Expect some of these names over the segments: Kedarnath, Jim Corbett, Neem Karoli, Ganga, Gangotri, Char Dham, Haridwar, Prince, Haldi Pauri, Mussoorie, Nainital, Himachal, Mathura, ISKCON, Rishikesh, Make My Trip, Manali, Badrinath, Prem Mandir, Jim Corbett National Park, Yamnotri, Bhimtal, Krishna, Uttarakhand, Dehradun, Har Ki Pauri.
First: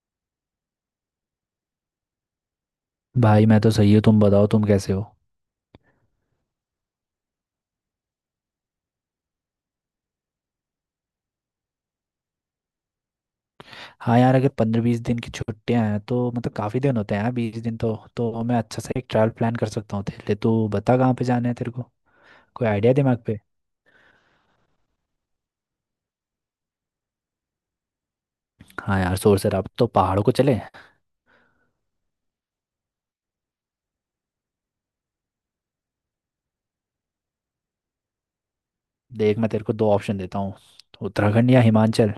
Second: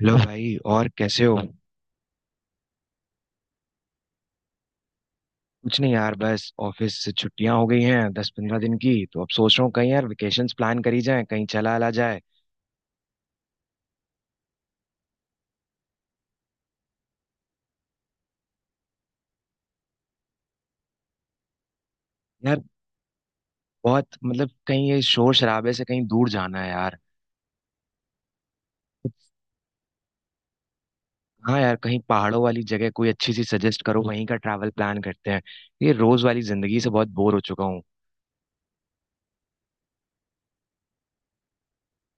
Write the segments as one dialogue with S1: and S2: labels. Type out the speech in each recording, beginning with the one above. S1: Hello भाई। और कैसे हो?
S2: भाई मैं तो सही हूँ। तुम बताओ, तुम कैसे हो।
S1: कुछ नहीं यार, बस ऑफिस से छुट्टियां हो गई हैं 10-15 दिन की, तो अब सोच रहा हूँ कहीं यार वेकेशंस प्लान करी जाए, कहीं चला आला जाए।
S2: हाँ यार, अगर 15-20 दिन की छुट्टियां हैं तो मतलब काफ़ी दिन होते हैं यार। 20 दिन तो मैं अच्छा सा एक ट्रैवल प्लान कर सकता हूँ तेरे लिए। तो बता कहाँ पे जाना है तेरे को,
S1: यार
S2: कोई आइडिया दिमाग पे।
S1: बहुत मतलब कहीं ये शोर शराबे से कहीं दूर जाना है यार।
S2: हाँ यार, शोर शराब तो पहाड़ों को चले।
S1: हाँ यार, कहीं पहाड़ों वाली जगह कोई अच्छी सी सजेस्ट करो, वहीं का ट्रैवल प्लान करते हैं। ये रोज वाली जिंदगी से बहुत बोर हो चुका हूँ।
S2: देख, मैं तेरे को दो ऑप्शन देता हूँ, उत्तराखंड या हिमाचल।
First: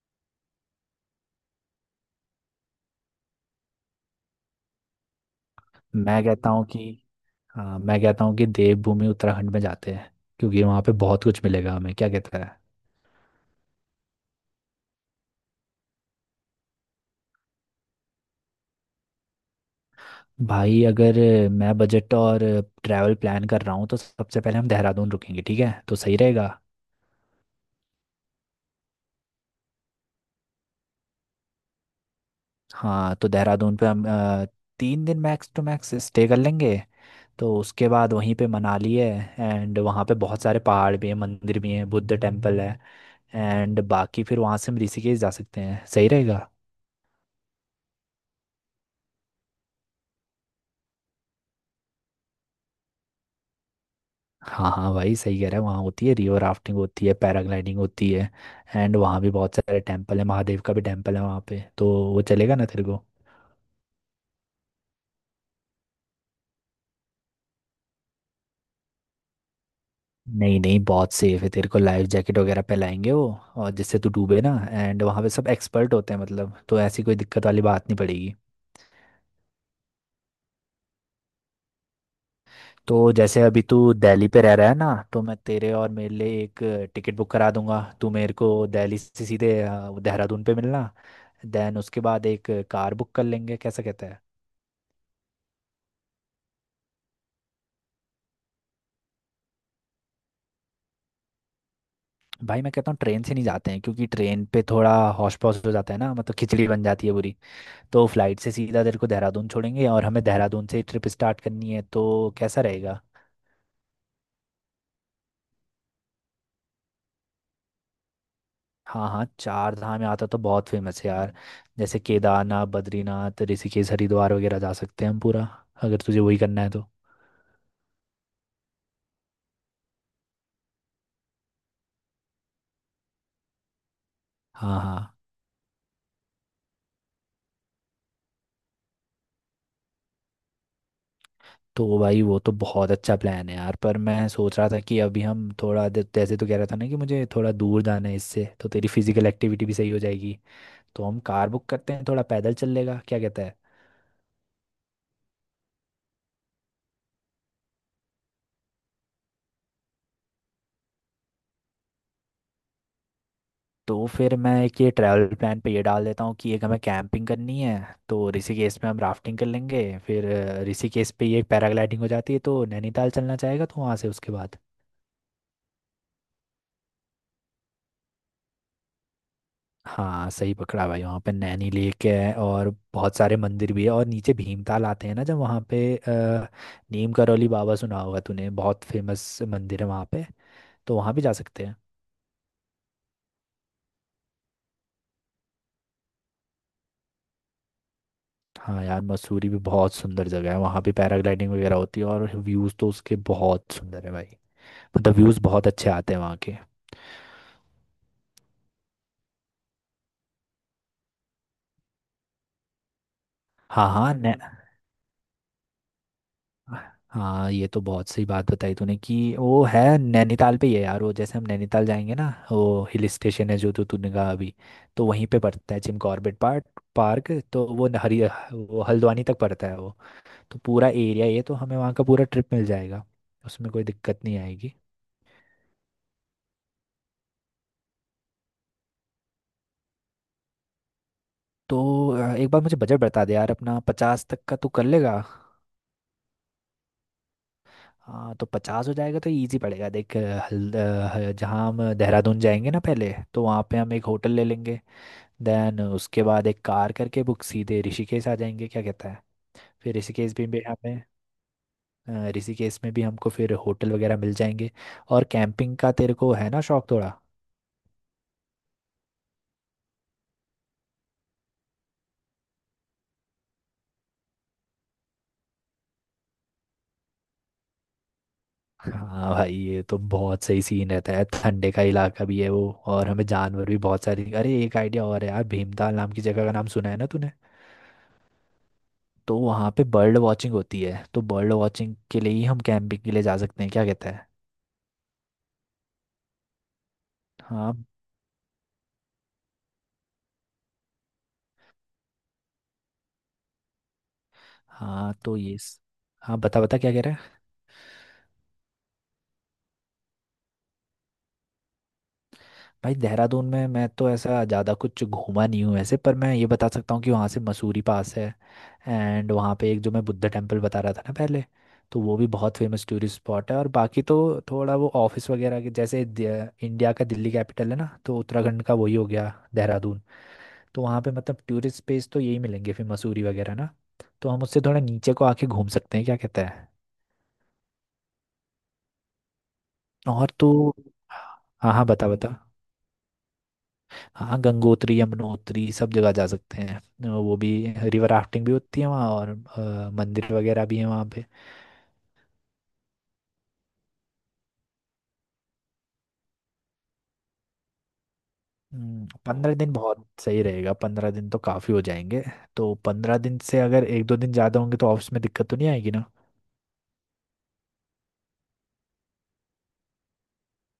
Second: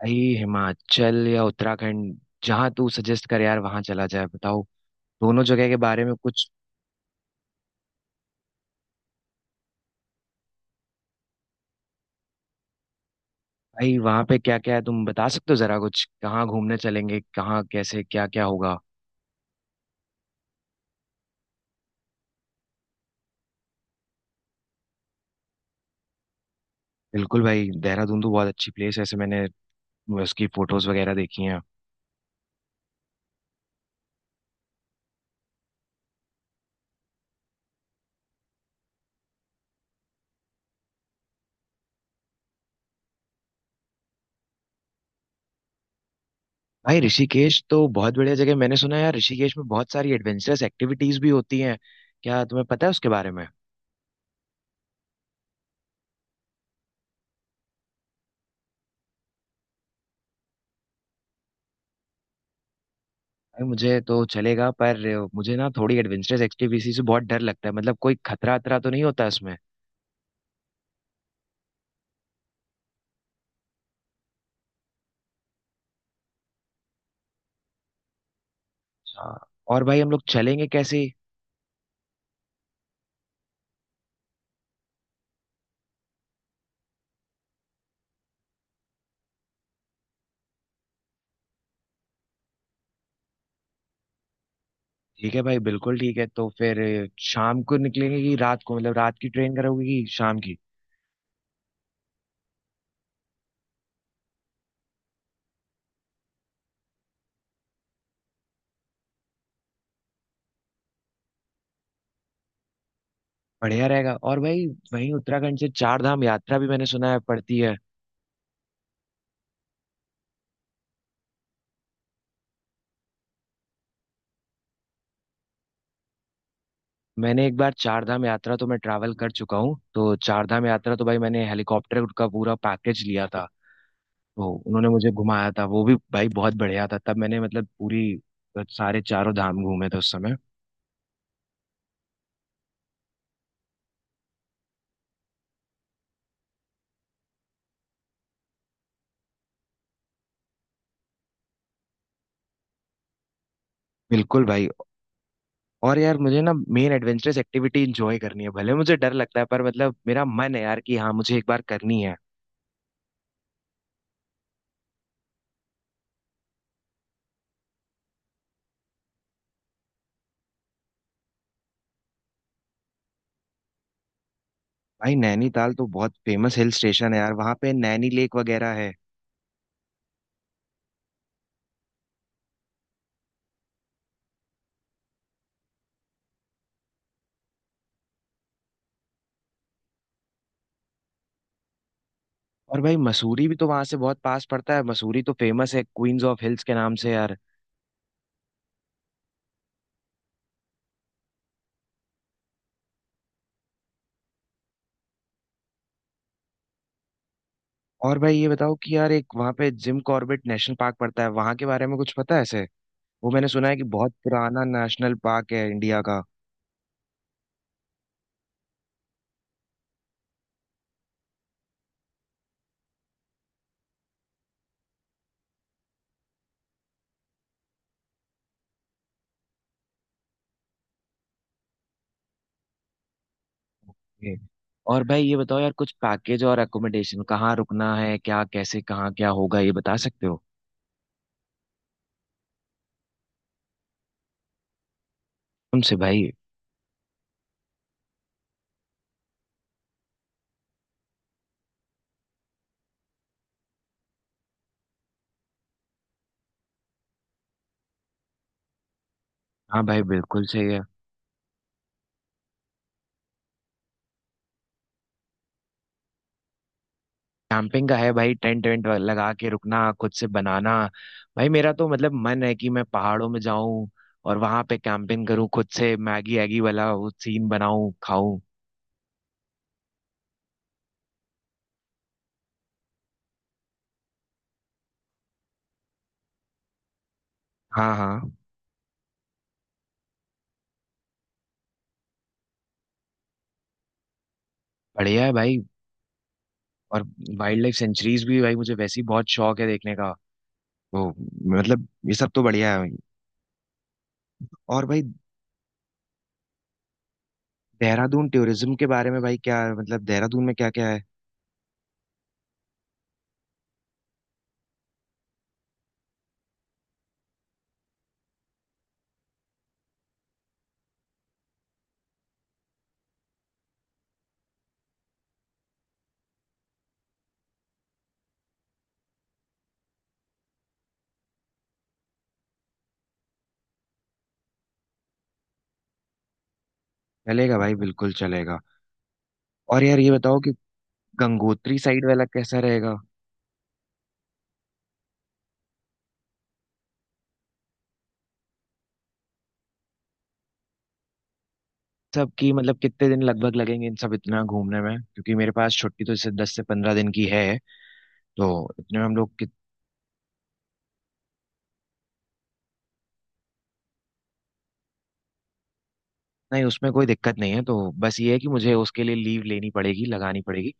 S1: भाई, हिमाचल या उत्तराखंड, जहाँ तू सजेस्ट कर यार वहां चला जाए, बताओ दोनों जगह के बारे में
S2: मैं
S1: कुछ।
S2: कहता हूँ कि, हाँ मैं कहता हूँ कि देवभूमि उत्तराखंड में जाते हैं, क्योंकि वहाँ पे बहुत कुछ मिलेगा हमें, क्या कहता है।
S1: भाई वहाँ पे क्या क्या है तुम बता सकते हो जरा, कुछ कहाँ घूमने चलेंगे, कहाँ कैसे क्या क्या होगा?
S2: भाई अगर मैं बजट और ट्रैवल प्लान कर रहा हूँ तो सबसे पहले हम देहरादून रुकेंगे, ठीक है, तो सही रहेगा।
S1: बिल्कुल भाई, देहरादून तो बहुत अच्छी प्लेस है, ऐसे मैंने उसकी फोटोज वगैरह देखी हैं।
S2: हाँ तो देहरादून पे हम 3 दिन मैक्स टू मैक्स स्टे कर लेंगे। तो उसके बाद वहीं पे मनाली है। एंड वहाँ पे बहुत सारे पहाड़ भी हैं, मंदिर भी हैं, बुद्ध टेम्पल है। एंड बाकी फिर वहाँ से हम ऋषिकेश जा सकते हैं, सही रहेगा।
S1: भाई ऋषिकेश तो बहुत बढ़िया जगह है। मैंने सुना है यार ऋषिकेश में बहुत सारी एडवेंचरस एक्टिविटीज भी होती हैं, क्या तुम्हें पता है उसके बारे में?
S2: हाँ हाँ भाई, सही कह रहा है, वहाँ होती है रिवर राफ्टिंग होती है पैराग्लाइडिंग होती है। एंड वहाँ भी बहुत सारे टेम्पल है, महादेव का भी टेम्पल है वहाँ पे, तो वो चलेगा ना तेरे को।
S1: भाई मुझे तो चलेगा, पर मुझे ना थोड़ी एडवेंचरस एक्टिविटी से बहुत डर लगता है, मतलब कोई खतरा अतरा तो नहीं होता इसमें?
S2: नहीं नहीं, बहुत सेफ है, तेरे को लाइफ जैकेट वगैरह पहनाएंगे वो, और जिससे तू डूबे ना। एंड वहाँ पे सब एक्सपर्ट होते हैं मतलब, तो ऐसी कोई दिक्कत वाली बात नहीं पड़ेगी।
S1: अच्छा। और भाई हम लोग चलेंगे कैसे?
S2: तो जैसे अभी तू दिल्ली पे रह रहा है ना, तो मैं तेरे और मेरे लिए एक टिकट बुक करा दूंगा। तू मेरे को दिल्ली से सीधे देहरादून पे मिलना। देन उसके बाद एक कार बुक कर लेंगे, कैसा कहता है।
S1: ठीक है भाई, बिल्कुल ठीक है। तो फिर शाम को निकलेंगे कि रात को, मतलब रात की ट्रेन करोगे कि शाम की?
S2: भाई मैं कहता हूँ ट्रेन से नहीं जाते हैं, क्योंकि ट्रेन पे थोड़ा हौश पौश हो जाता है ना, मतलब खिचड़ी बन जाती है पूरी। तो फ्लाइट से सीधा तेरे को देहरादून छोड़ेंगे, और हमें देहरादून से ट्रिप स्टार्ट करनी है, तो कैसा रहेगा।
S1: बढ़िया रहेगा। और भाई वहीं उत्तराखंड से चार धाम यात्रा भी मैंने सुना है पड़ती है।
S2: हाँ हाँ, चार धाम यात्रा तो बहुत फेमस है यार। जैसे केदारनाथ, बद्रीनाथ, ऋषिकेश, हरिद्वार वगैरह जा सकते हैं हम पूरा, अगर तुझे वही करना है तो।
S1: मैंने एक बार चार धाम यात्रा तो मैं ट्रैवल कर चुका हूँ, तो चार धाम यात्रा तो भाई मैंने हेलीकॉप्टर का पूरा पैकेज लिया था। तो
S2: हाँ
S1: उन्होंने
S2: हाँ।
S1: मुझे घुमाया था वो भी भाई बहुत बढ़िया था, तब मैंने मतलब पूरी सारे चारों धाम घूमे थे उस समय।
S2: तो भाई वो तो बहुत अच्छा प्लान है यार, पर मैं सोच रहा था कि अभी हम थोड़ा जैसे तो कह रहा था ना कि मुझे थोड़ा दूर जाना है, इससे तो तेरी फिजिकल एक्टिविटी भी सही हो जाएगी। तो हम कार बुक करते हैं, थोड़ा पैदल चल लेगा, क्या कहता है।
S1: बिल्कुल भाई। और यार मुझे ना मेन एडवेंचरस एक्टिविटी इंजॉय करनी है, भले मुझे डर लगता है पर मतलब मेरा मन है यार कि हाँ मुझे एक बार करनी है।
S2: तो फिर मैं एक ये ट्रैवल प्लान पे ये डाल देता हूँ कि एक हमें कैंपिंग करनी है। तो ऋषिकेश में हम राफ्टिंग कर लेंगे, फिर ऋषिकेश पे ये पैराग्लाइडिंग हो जाती है, तो नैनीताल चलना चाहेगा तो वहाँ से उसके बाद।
S1: भाई नैनीताल तो बहुत फेमस हिल स्टेशन है यार, वहाँ पे नैनी लेक वगैरह है।
S2: हाँ सही पकड़ा भाई, वहाँ पे नैनी लेक है, और बहुत सारे मंदिर भी है। और नीचे भीमताल आते हैं ना, जब वहाँ पे नीम करौली बाबा सुना होगा तूने, बहुत फेमस मंदिर है वहाँ पे, तो वहाँ भी जा सकते हैं।
S1: और भाई मसूरी भी तो वहां से बहुत पास पड़ता है, मसूरी तो फेमस है क्वींस ऑफ हिल्स के नाम से यार।
S2: हाँ यार मसूरी भी बहुत सुंदर जगह है, वहाँ भी पैराग्लाइडिंग वगैरह होती है, और व्यूज़ तो उसके बहुत सुंदर है भाई, मतलब व्यूज बहुत अच्छे आते हैं वहाँ के।
S1: और भाई ये बताओ कि यार एक वहाँ पे जिम कॉर्बेट नेशनल पार्क पड़ता है, वहाँ के बारे में कुछ पता है ऐसे? वो मैंने सुना है कि
S2: हाँ
S1: बहुत
S2: हाँ
S1: पुराना नेशनल पार्क है इंडिया का।
S2: हाँ, ये तो बहुत सही बात बताई तूने, कि वो है नैनीताल पे ही है यार। वो जैसे हम नैनीताल जाएंगे ना, वो हिल स्टेशन है जो तो तूने कहा अभी, तो वहीं पे पड़ता है जिम कॉर्बेट पार्क। पार्क तो वो न- हरी वो हल्द्वानी तक पड़ता है वो, तो पूरा एरिया, ये तो हमें वहाँ का पूरा ट्रिप मिल जाएगा, उसमें कोई दिक्कत
S1: ओके।
S2: नहीं आएगी।
S1: और भाई ये बताओ यार, कुछ पैकेज और अकोमोडेशन कहाँ रुकना है, क्या कैसे कहाँ क्या होगा ये बता सकते हो?
S2: तो एक बार मुझे बजट बता दे यार अपना, 50 तक का तू कर लेगा।
S1: तुमसे भाई।
S2: हाँ तो 50 हो जाएगा तो इजी पड़ेगा। देख, जहाँ हम देहरादून जाएंगे ना पहले, तो वहाँ पे हम एक होटल ले लेंगे। देन उसके बाद एक कार करके बुक, सीधे ऋषिकेश आ जाएंगे, क्या कहता है।
S1: हाँ
S2: फिर
S1: भाई,
S2: ऋषिकेश
S1: बिल्कुल
S2: भी
S1: सही है।
S2: हमें ऋषिकेश में भी हमको फिर होटल वगैरह मिल जाएंगे। और कैंपिंग का तेरे को है ना शौक थोड़ा।
S1: कैंपिंग का है भाई, टेंट वेंट लगा के रुकना खुद से बनाना। भाई मेरा तो मतलब मन है कि मैं पहाड़ों में जाऊं और वहां पे कैंपिंग करूं, खुद से मैगी एगी वाला वो सीन बनाऊं खाऊं।
S2: हाँ भाई ये तो बहुत सही सीन रहता है, ठंडे का इलाका भी है वो, और हमें जानवर भी बहुत सारे। अरे एक आइडिया और है यार, भीमताल नाम की जगह का नाम सुना है ना,
S1: हाँ हाँ।
S2: तो वहाँ पे बर्ड वॉचिंग होती है, तो बर्ड वॉचिंग के लिए ही हम कैंपिंग के लिए जा सकते हैं, क्या कहता है।
S1: बढ़िया है भाई। और वाइल्ड
S2: हाँ
S1: लाइफ सेंचुरीज भी भाई मुझे वैसे ही बहुत शौक है देखने का। तो मतलब ये सब तो बढ़िया है भाई। और भाई
S2: हाँ हाँ, बता बता क्या कह रहा है।
S1: देहरादून टूरिज्म के बारे में भाई, क्या मतलब देहरादून में क्या क्या है?
S2: भाई देहरादून में मैं तो ऐसा ज़्यादा कुछ घूमा नहीं हूँ वैसे, पर मैं ये बता सकता हूँ कि वहाँ से मसूरी पास है। एंड वहाँ पे एक जो मैं बुद्ध टेम्पल बता रहा था ना पहले, तो वो भी बहुत फेमस टूरिस्ट स्पॉट है। और बाकी तो थोड़ा वो ऑफिस वगैरह के जैसे इंडिया का दिल्ली कैपिटल है ना, तो उत्तराखंड का वही हो गया देहरादून। तो वहाँ पे मतलब टूरिस्ट प्लेस तो यही मिलेंगे, फिर मसूरी वगैरह ना, तो हम उससे थोड़ा नीचे को आके घूम सकते हैं, क्या कहता है।
S1: चलेगा भाई, बिल्कुल चलेगा। और यार ये
S2: और
S1: बताओ कि
S2: तो, हाँ
S1: गंगोत्री
S2: हाँ
S1: साइड
S2: बता
S1: वाला
S2: बता।
S1: कैसा रहेगा?
S2: हाँ गंगोत्री यमुनोत्री सब जगह जा सकते हैं वो भी। रिवर राफ्टिंग भी होती है वहाँ, और मंदिर वगैरह भी है वहाँ पे।
S1: सब की मतलब कितने दिन लगभग लगेंगे इन सब इतना घूमने में, क्योंकि मेरे पास छुट्टी तो इससे 10 से 15 दिन की है, तो इतने में हम लोग
S2: 15 दिन बहुत सही रहेगा, 15 दिन तो काफ़ी हो जाएंगे। तो 15 दिन से अगर एक दो दिन ज़्यादा होंगे तो ऑफिस में दिक्कत तो नहीं आएगी।
S1: नहीं, उसमें कोई दिक्कत नहीं है, तो बस ये है कि मुझे उसके लिए लीव लेनी पड़ेगी लगानी पड़ेगी,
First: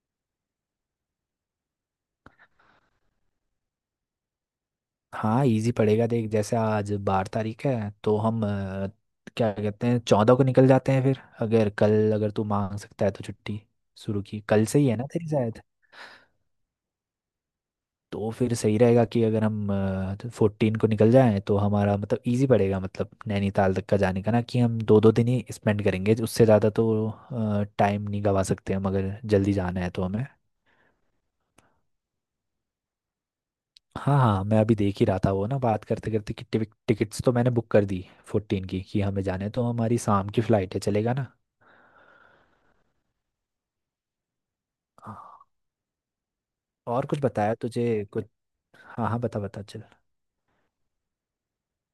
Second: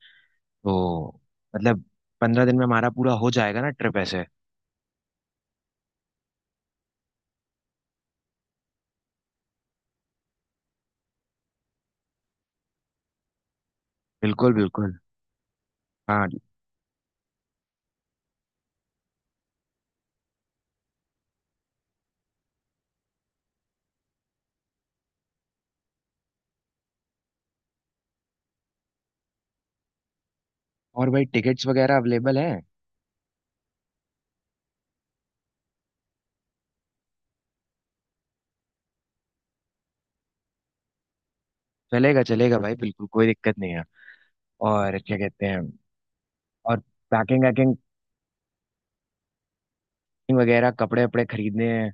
S1: तो मतलब 15 दिन में हमारा पूरा हो जाएगा ना ट्रिप ऐसे?
S2: हाँ इजी पड़ेगा। देख जैसे आज 12 तारीख है, तो हम क्या कहते हैं 14 को निकल जाते हैं। फिर अगर कल, अगर तू मांग सकता है तो छुट्टी, शुरू की
S1: बिल्कुल
S2: कल से ही है
S1: बिल्कुल।
S2: ना तेरी शायद।
S1: हाँ।
S2: तो फिर सही रहेगा कि अगर हम 14 को निकल जाएं, तो हमारा मतलब इजी पड़ेगा, मतलब नैनीताल तक का जाने का, ना कि हम दो दो दिन ही स्पेंड करेंगे, उससे ज़्यादा तो टाइम नहीं गवा सकते हम, अगर जल्दी जाना है तो हमें।
S1: और भाई टिकट्स वगैरह अवेलेबल है?
S2: हाँ हाँ मैं अभी देख ही रहा था वो ना, बात करते करते कि टिकट्स तो मैंने बुक कर दी 14 की, कि हमें जाने, तो हमारी शाम की फ्लाइट है, चलेगा ना।
S1: चलेगा चलेगा भाई, बिल्कुल कोई दिक्कत नहीं है। और क्या कहते
S2: हाँ,
S1: हैं? और
S2: और कुछ
S1: पैकिंग
S2: बताया
S1: वैकिंग
S2: तुझे, कुछ। हाँ हाँ बता बता चल।
S1: वगैरह, कपड़े वपड़े खरीदने हैं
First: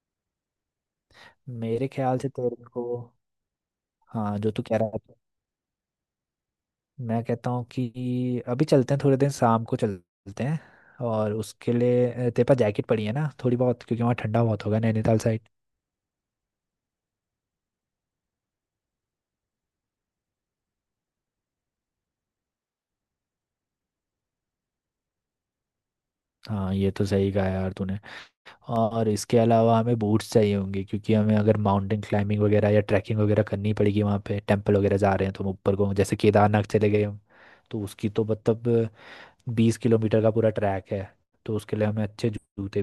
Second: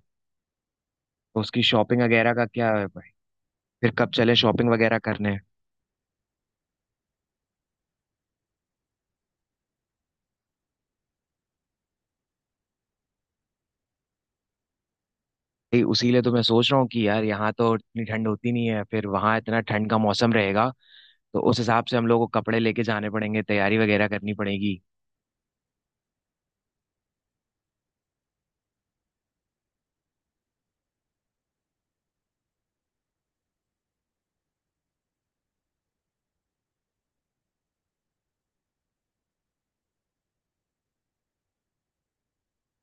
S1: तो उसकी
S2: मेरे
S1: शॉपिंग
S2: ख्याल से
S1: वगैरह का
S2: तेरे
S1: क्या
S2: को,
S1: है भाई, फिर कब चले
S2: हाँ जो तू
S1: शॉपिंग
S2: कह
S1: वगैरह
S2: रहा था,
S1: करने?
S2: मैं कहता हूँ कि अभी चलते हैं, थोड़े दिन शाम को चलते हैं। और उसके लिए तेरे पास जैकेट पड़ी है ना थोड़ी बहुत, क्योंकि वहाँ ठंडा बहुत होगा नैनीताल साइड।
S1: भाई उसी लिए तो मैं सोच रहा हूँ कि यार यहाँ तो इतनी ठंड होती नहीं है, फिर वहाँ इतना ठंड का मौसम रहेगा, तो उस हिसाब से हम लोग को कपड़े लेके जाने पड़ेंगे, तैयारी वगैरह करनी पड़ेगी।
S2: हाँ ये तो सही कहा यार तूने। और इसके अलावा हमें बूट्स चाहिए होंगे, क्योंकि हमें अगर माउंटेन क्लाइंबिंग वगैरह या ट्रैकिंग वगैरह करनी पड़ेगी, वहाँ पे टेंपल वगैरह जा रहे हैं तो हम ऊपर को, जैसे केदारनाथ चले गए हम, तो उसकी तो मतलब 20 किलोमीटर का पूरा ट्रैक है, तो उसके लिए हमें अच्छे जूते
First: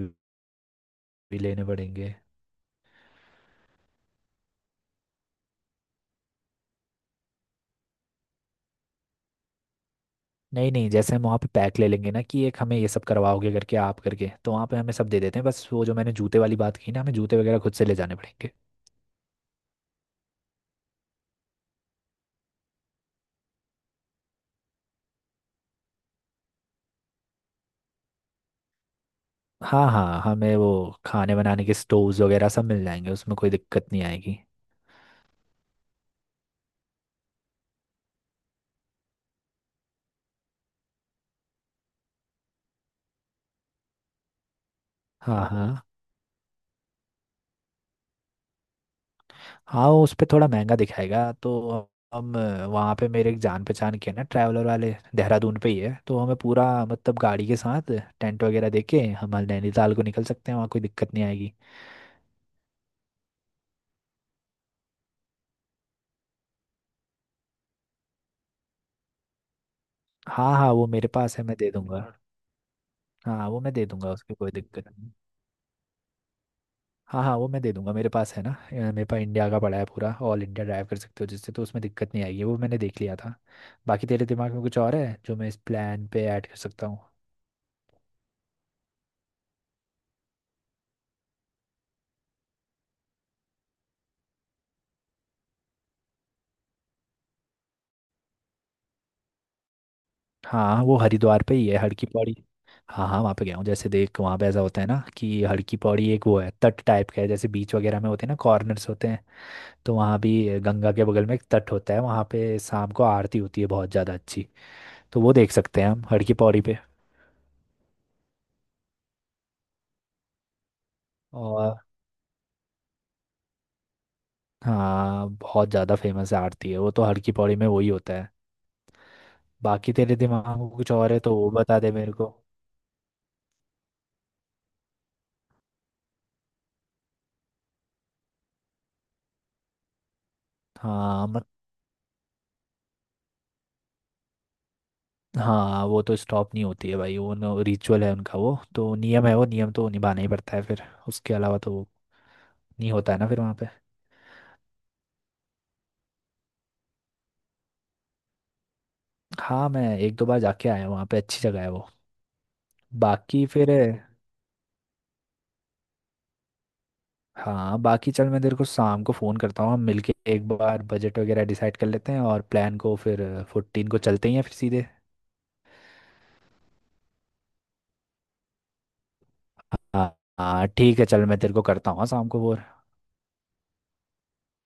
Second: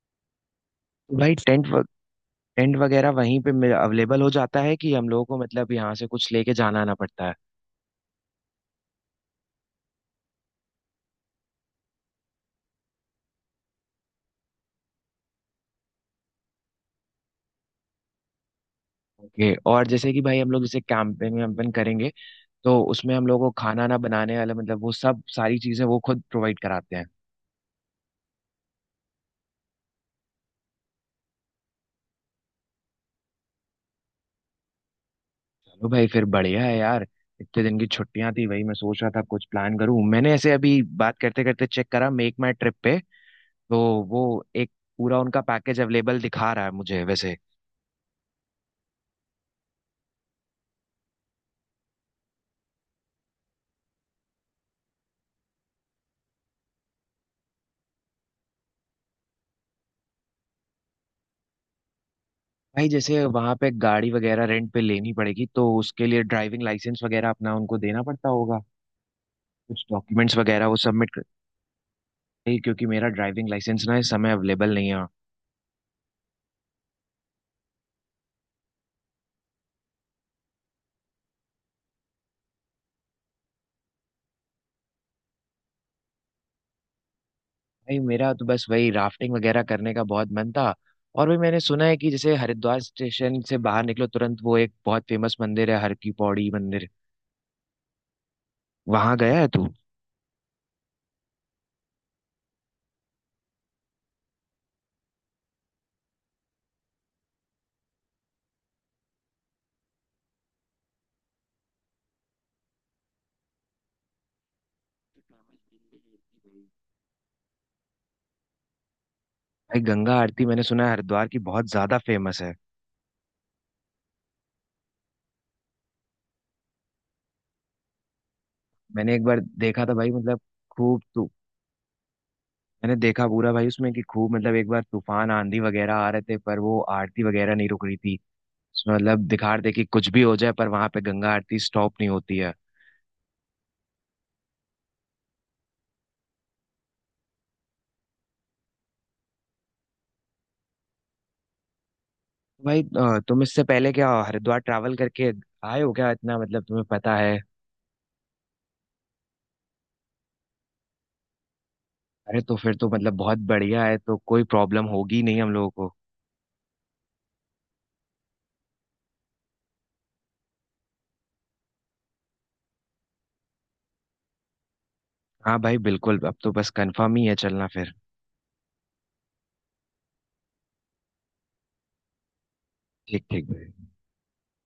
S1: तो भाई
S2: भी लेने पड़ेंगे।
S1: टेंट वगैरह वहीं पे अवेलेबल हो जाता है कि हम लोगों को मतलब यहाँ से कुछ लेके जाना आना पड़ता है?
S2: नहीं नहीं, जैसे हम वहाँ पे पैक ले लेंगे ना, कि एक हमें ये सब करवाओगे, करके आप करके, तो वहाँ पे हमें सब दे देते हैं। बस वो जो मैंने जूते वाली बात की ना, हमें जूते वगैरह खुद से ले जाने पड़ेंगे।
S1: ओके। और जैसे कि भाई हम लोग जैसे कैंपिंग वैम्पिंग करेंगे, तो उसमें हम लोगों को खाना ना बनाने वाला मतलब वो सब सारी चीजें वो खुद प्रोवाइड कराते हैं?
S2: हाँ हाँ, हमें वो खाने बनाने के स्टोव्स वगैरह सब मिल जाएंगे, उसमें कोई दिक्कत नहीं आएगी।
S1: चलो भाई, फिर बढ़िया है यार। इतने दिन की छुट्टियां थी, वही मैं सोच रहा था कुछ प्लान करूं, मैंने ऐसे अभी बात करते करते चेक करा मेक माई ट्रिप पे, तो वो एक पूरा उनका
S2: हाँ हाँ।
S1: पैकेज अवेलेबल दिखा रहा है मुझे वैसे।
S2: हाँ उस पे थोड़ा महंगा दिखाएगा, तो हम वहाँ पे, मेरे एक जान पहचान के हैं ना ट्रैवलर वाले, देहरादून पे ही है, तो हमें पूरा मतलब गाड़ी के साथ टेंट वगैरह दे के हम नैनीताल को निकल सकते हैं, वहाँ कोई दिक्कत नहीं आएगी।
S1: भाई जैसे वहां पे गाड़ी वगैरह रेंट पे लेनी पड़ेगी, तो उसके लिए ड्राइविंग लाइसेंस वगैरह अपना उनको देना पड़ता होगा, कुछ डॉक्यूमेंट्स
S2: हाँ
S1: वगैरह
S2: हाँ
S1: वो
S2: वो मेरे
S1: सबमिट कर।
S2: पास है, मैं दे दूंगा। और
S1: नहीं, क्योंकि मेरा
S2: हाँ
S1: ड्राइविंग
S2: वो मैं
S1: लाइसेंस
S2: दे
S1: ना इस
S2: दूंगा,
S1: समय
S2: उसकी कोई
S1: अवेलेबल
S2: दिक्कत
S1: नहीं है।
S2: नहीं। हाँ हाँ वो मैं दे दूंगा, मेरे पास है ना। मेरे पास इंडिया का पड़ा है पूरा, ऑल इंडिया ड्राइव कर सकते हो जिससे, तो उसमें दिक्कत नहीं आएगी, वो मैंने देख लिया था। बाकी तेरे दिमाग में कुछ और है जो मैं इस प्लान पे ऐड कर सकता।
S1: भाई मेरा तो बस वही राफ्टिंग वगैरह करने का बहुत मन था। और भी मैंने सुना है कि जैसे हरिद्वार स्टेशन से बाहर निकलो तुरंत वो एक बहुत फेमस मंदिर है, हर की पौड़ी मंदिर। वहां गया है तू?
S2: हाँ वो हरिद्वार पे ही है हड़की पौड़ी। हाँ हाँ वहाँ पे गया हूँ। जैसे देख वहाँ पे ऐसा होता है ना, कि हड़की पौड़ी एक वो है तट टाइप का है, जैसे बीच वगैरह में होते हैं ना कॉर्नर्स होते हैं, तो वहाँ भी गंगा के बगल में एक तट होता है। वहाँ पे शाम को आरती होती है बहुत ज़्यादा अच्छी, तो वो देख सकते हैं हम हड़की पौड़ी पे।
S1: भाई गंगा आरती मैंने सुना है हरिद्वार की बहुत
S2: और
S1: ज्यादा फेमस है।
S2: हाँ बहुत ज़्यादा फेमस आरती है वो तो, हड़की पौड़ी में वही होता है।
S1: मैंने एक बार देखा था
S2: बाकी
S1: भाई,
S2: तेरे
S1: मतलब
S2: दिमाग में कुछ
S1: खूब
S2: और है
S1: तू,
S2: तो वो बता दे मेरे को।
S1: मैंने देखा पूरा भाई उसमें कि खूब मतलब एक बार तूफान आंधी वगैरह आ रहे थे, पर वो आरती वगैरह नहीं रुक रही थी। उसमें मतलब दिखा रहे थे कि कुछ भी हो जाए पर वहां पे
S2: हाँ
S1: गंगा आरती स्टॉप नहीं होती है।
S2: हाँ, वो तो स्टॉप नहीं होती है भाई, वो रिचुअल है उनका, वो तो नियम है, वो नियम तो निभाना ही पड़ता है, फिर उसके अलावा तो
S1: भाई,
S2: नहीं होता है ना फिर
S1: तुम
S2: वहाँ
S1: इससे
S2: पे।
S1: पहले क्या हरिद्वार ट्रैवल करके आए हो क्या, इतना मतलब तुम्हें पता है?
S2: हाँ मैं एक दो बार जाके आया हूँ वहाँ पे, अच्छी जगह है वो।
S1: अरे, तो फिर तो मतलब बहुत
S2: बाकी फिर,
S1: बढ़िया है, तो कोई प्रॉब्लम होगी नहीं हम लोगों को।
S2: हाँ बाकी चल, मैं तेरे को शाम को फ़ोन करता हूँ, हम मिलके एक बार बजट वगैरह डिसाइड कर लेते हैं, और प्लान को फिर 14 को चलते ही हैं फिर सीधे।
S1: हाँ भाई बिल्कुल, अब तो बस कंफर्म ही है चलना फिर।
S2: हाँ हाँ ठीक है, चल मैं तेरे को करता हूँ, हाँ, शाम को वो।
S1: ठीक ठीक भाई।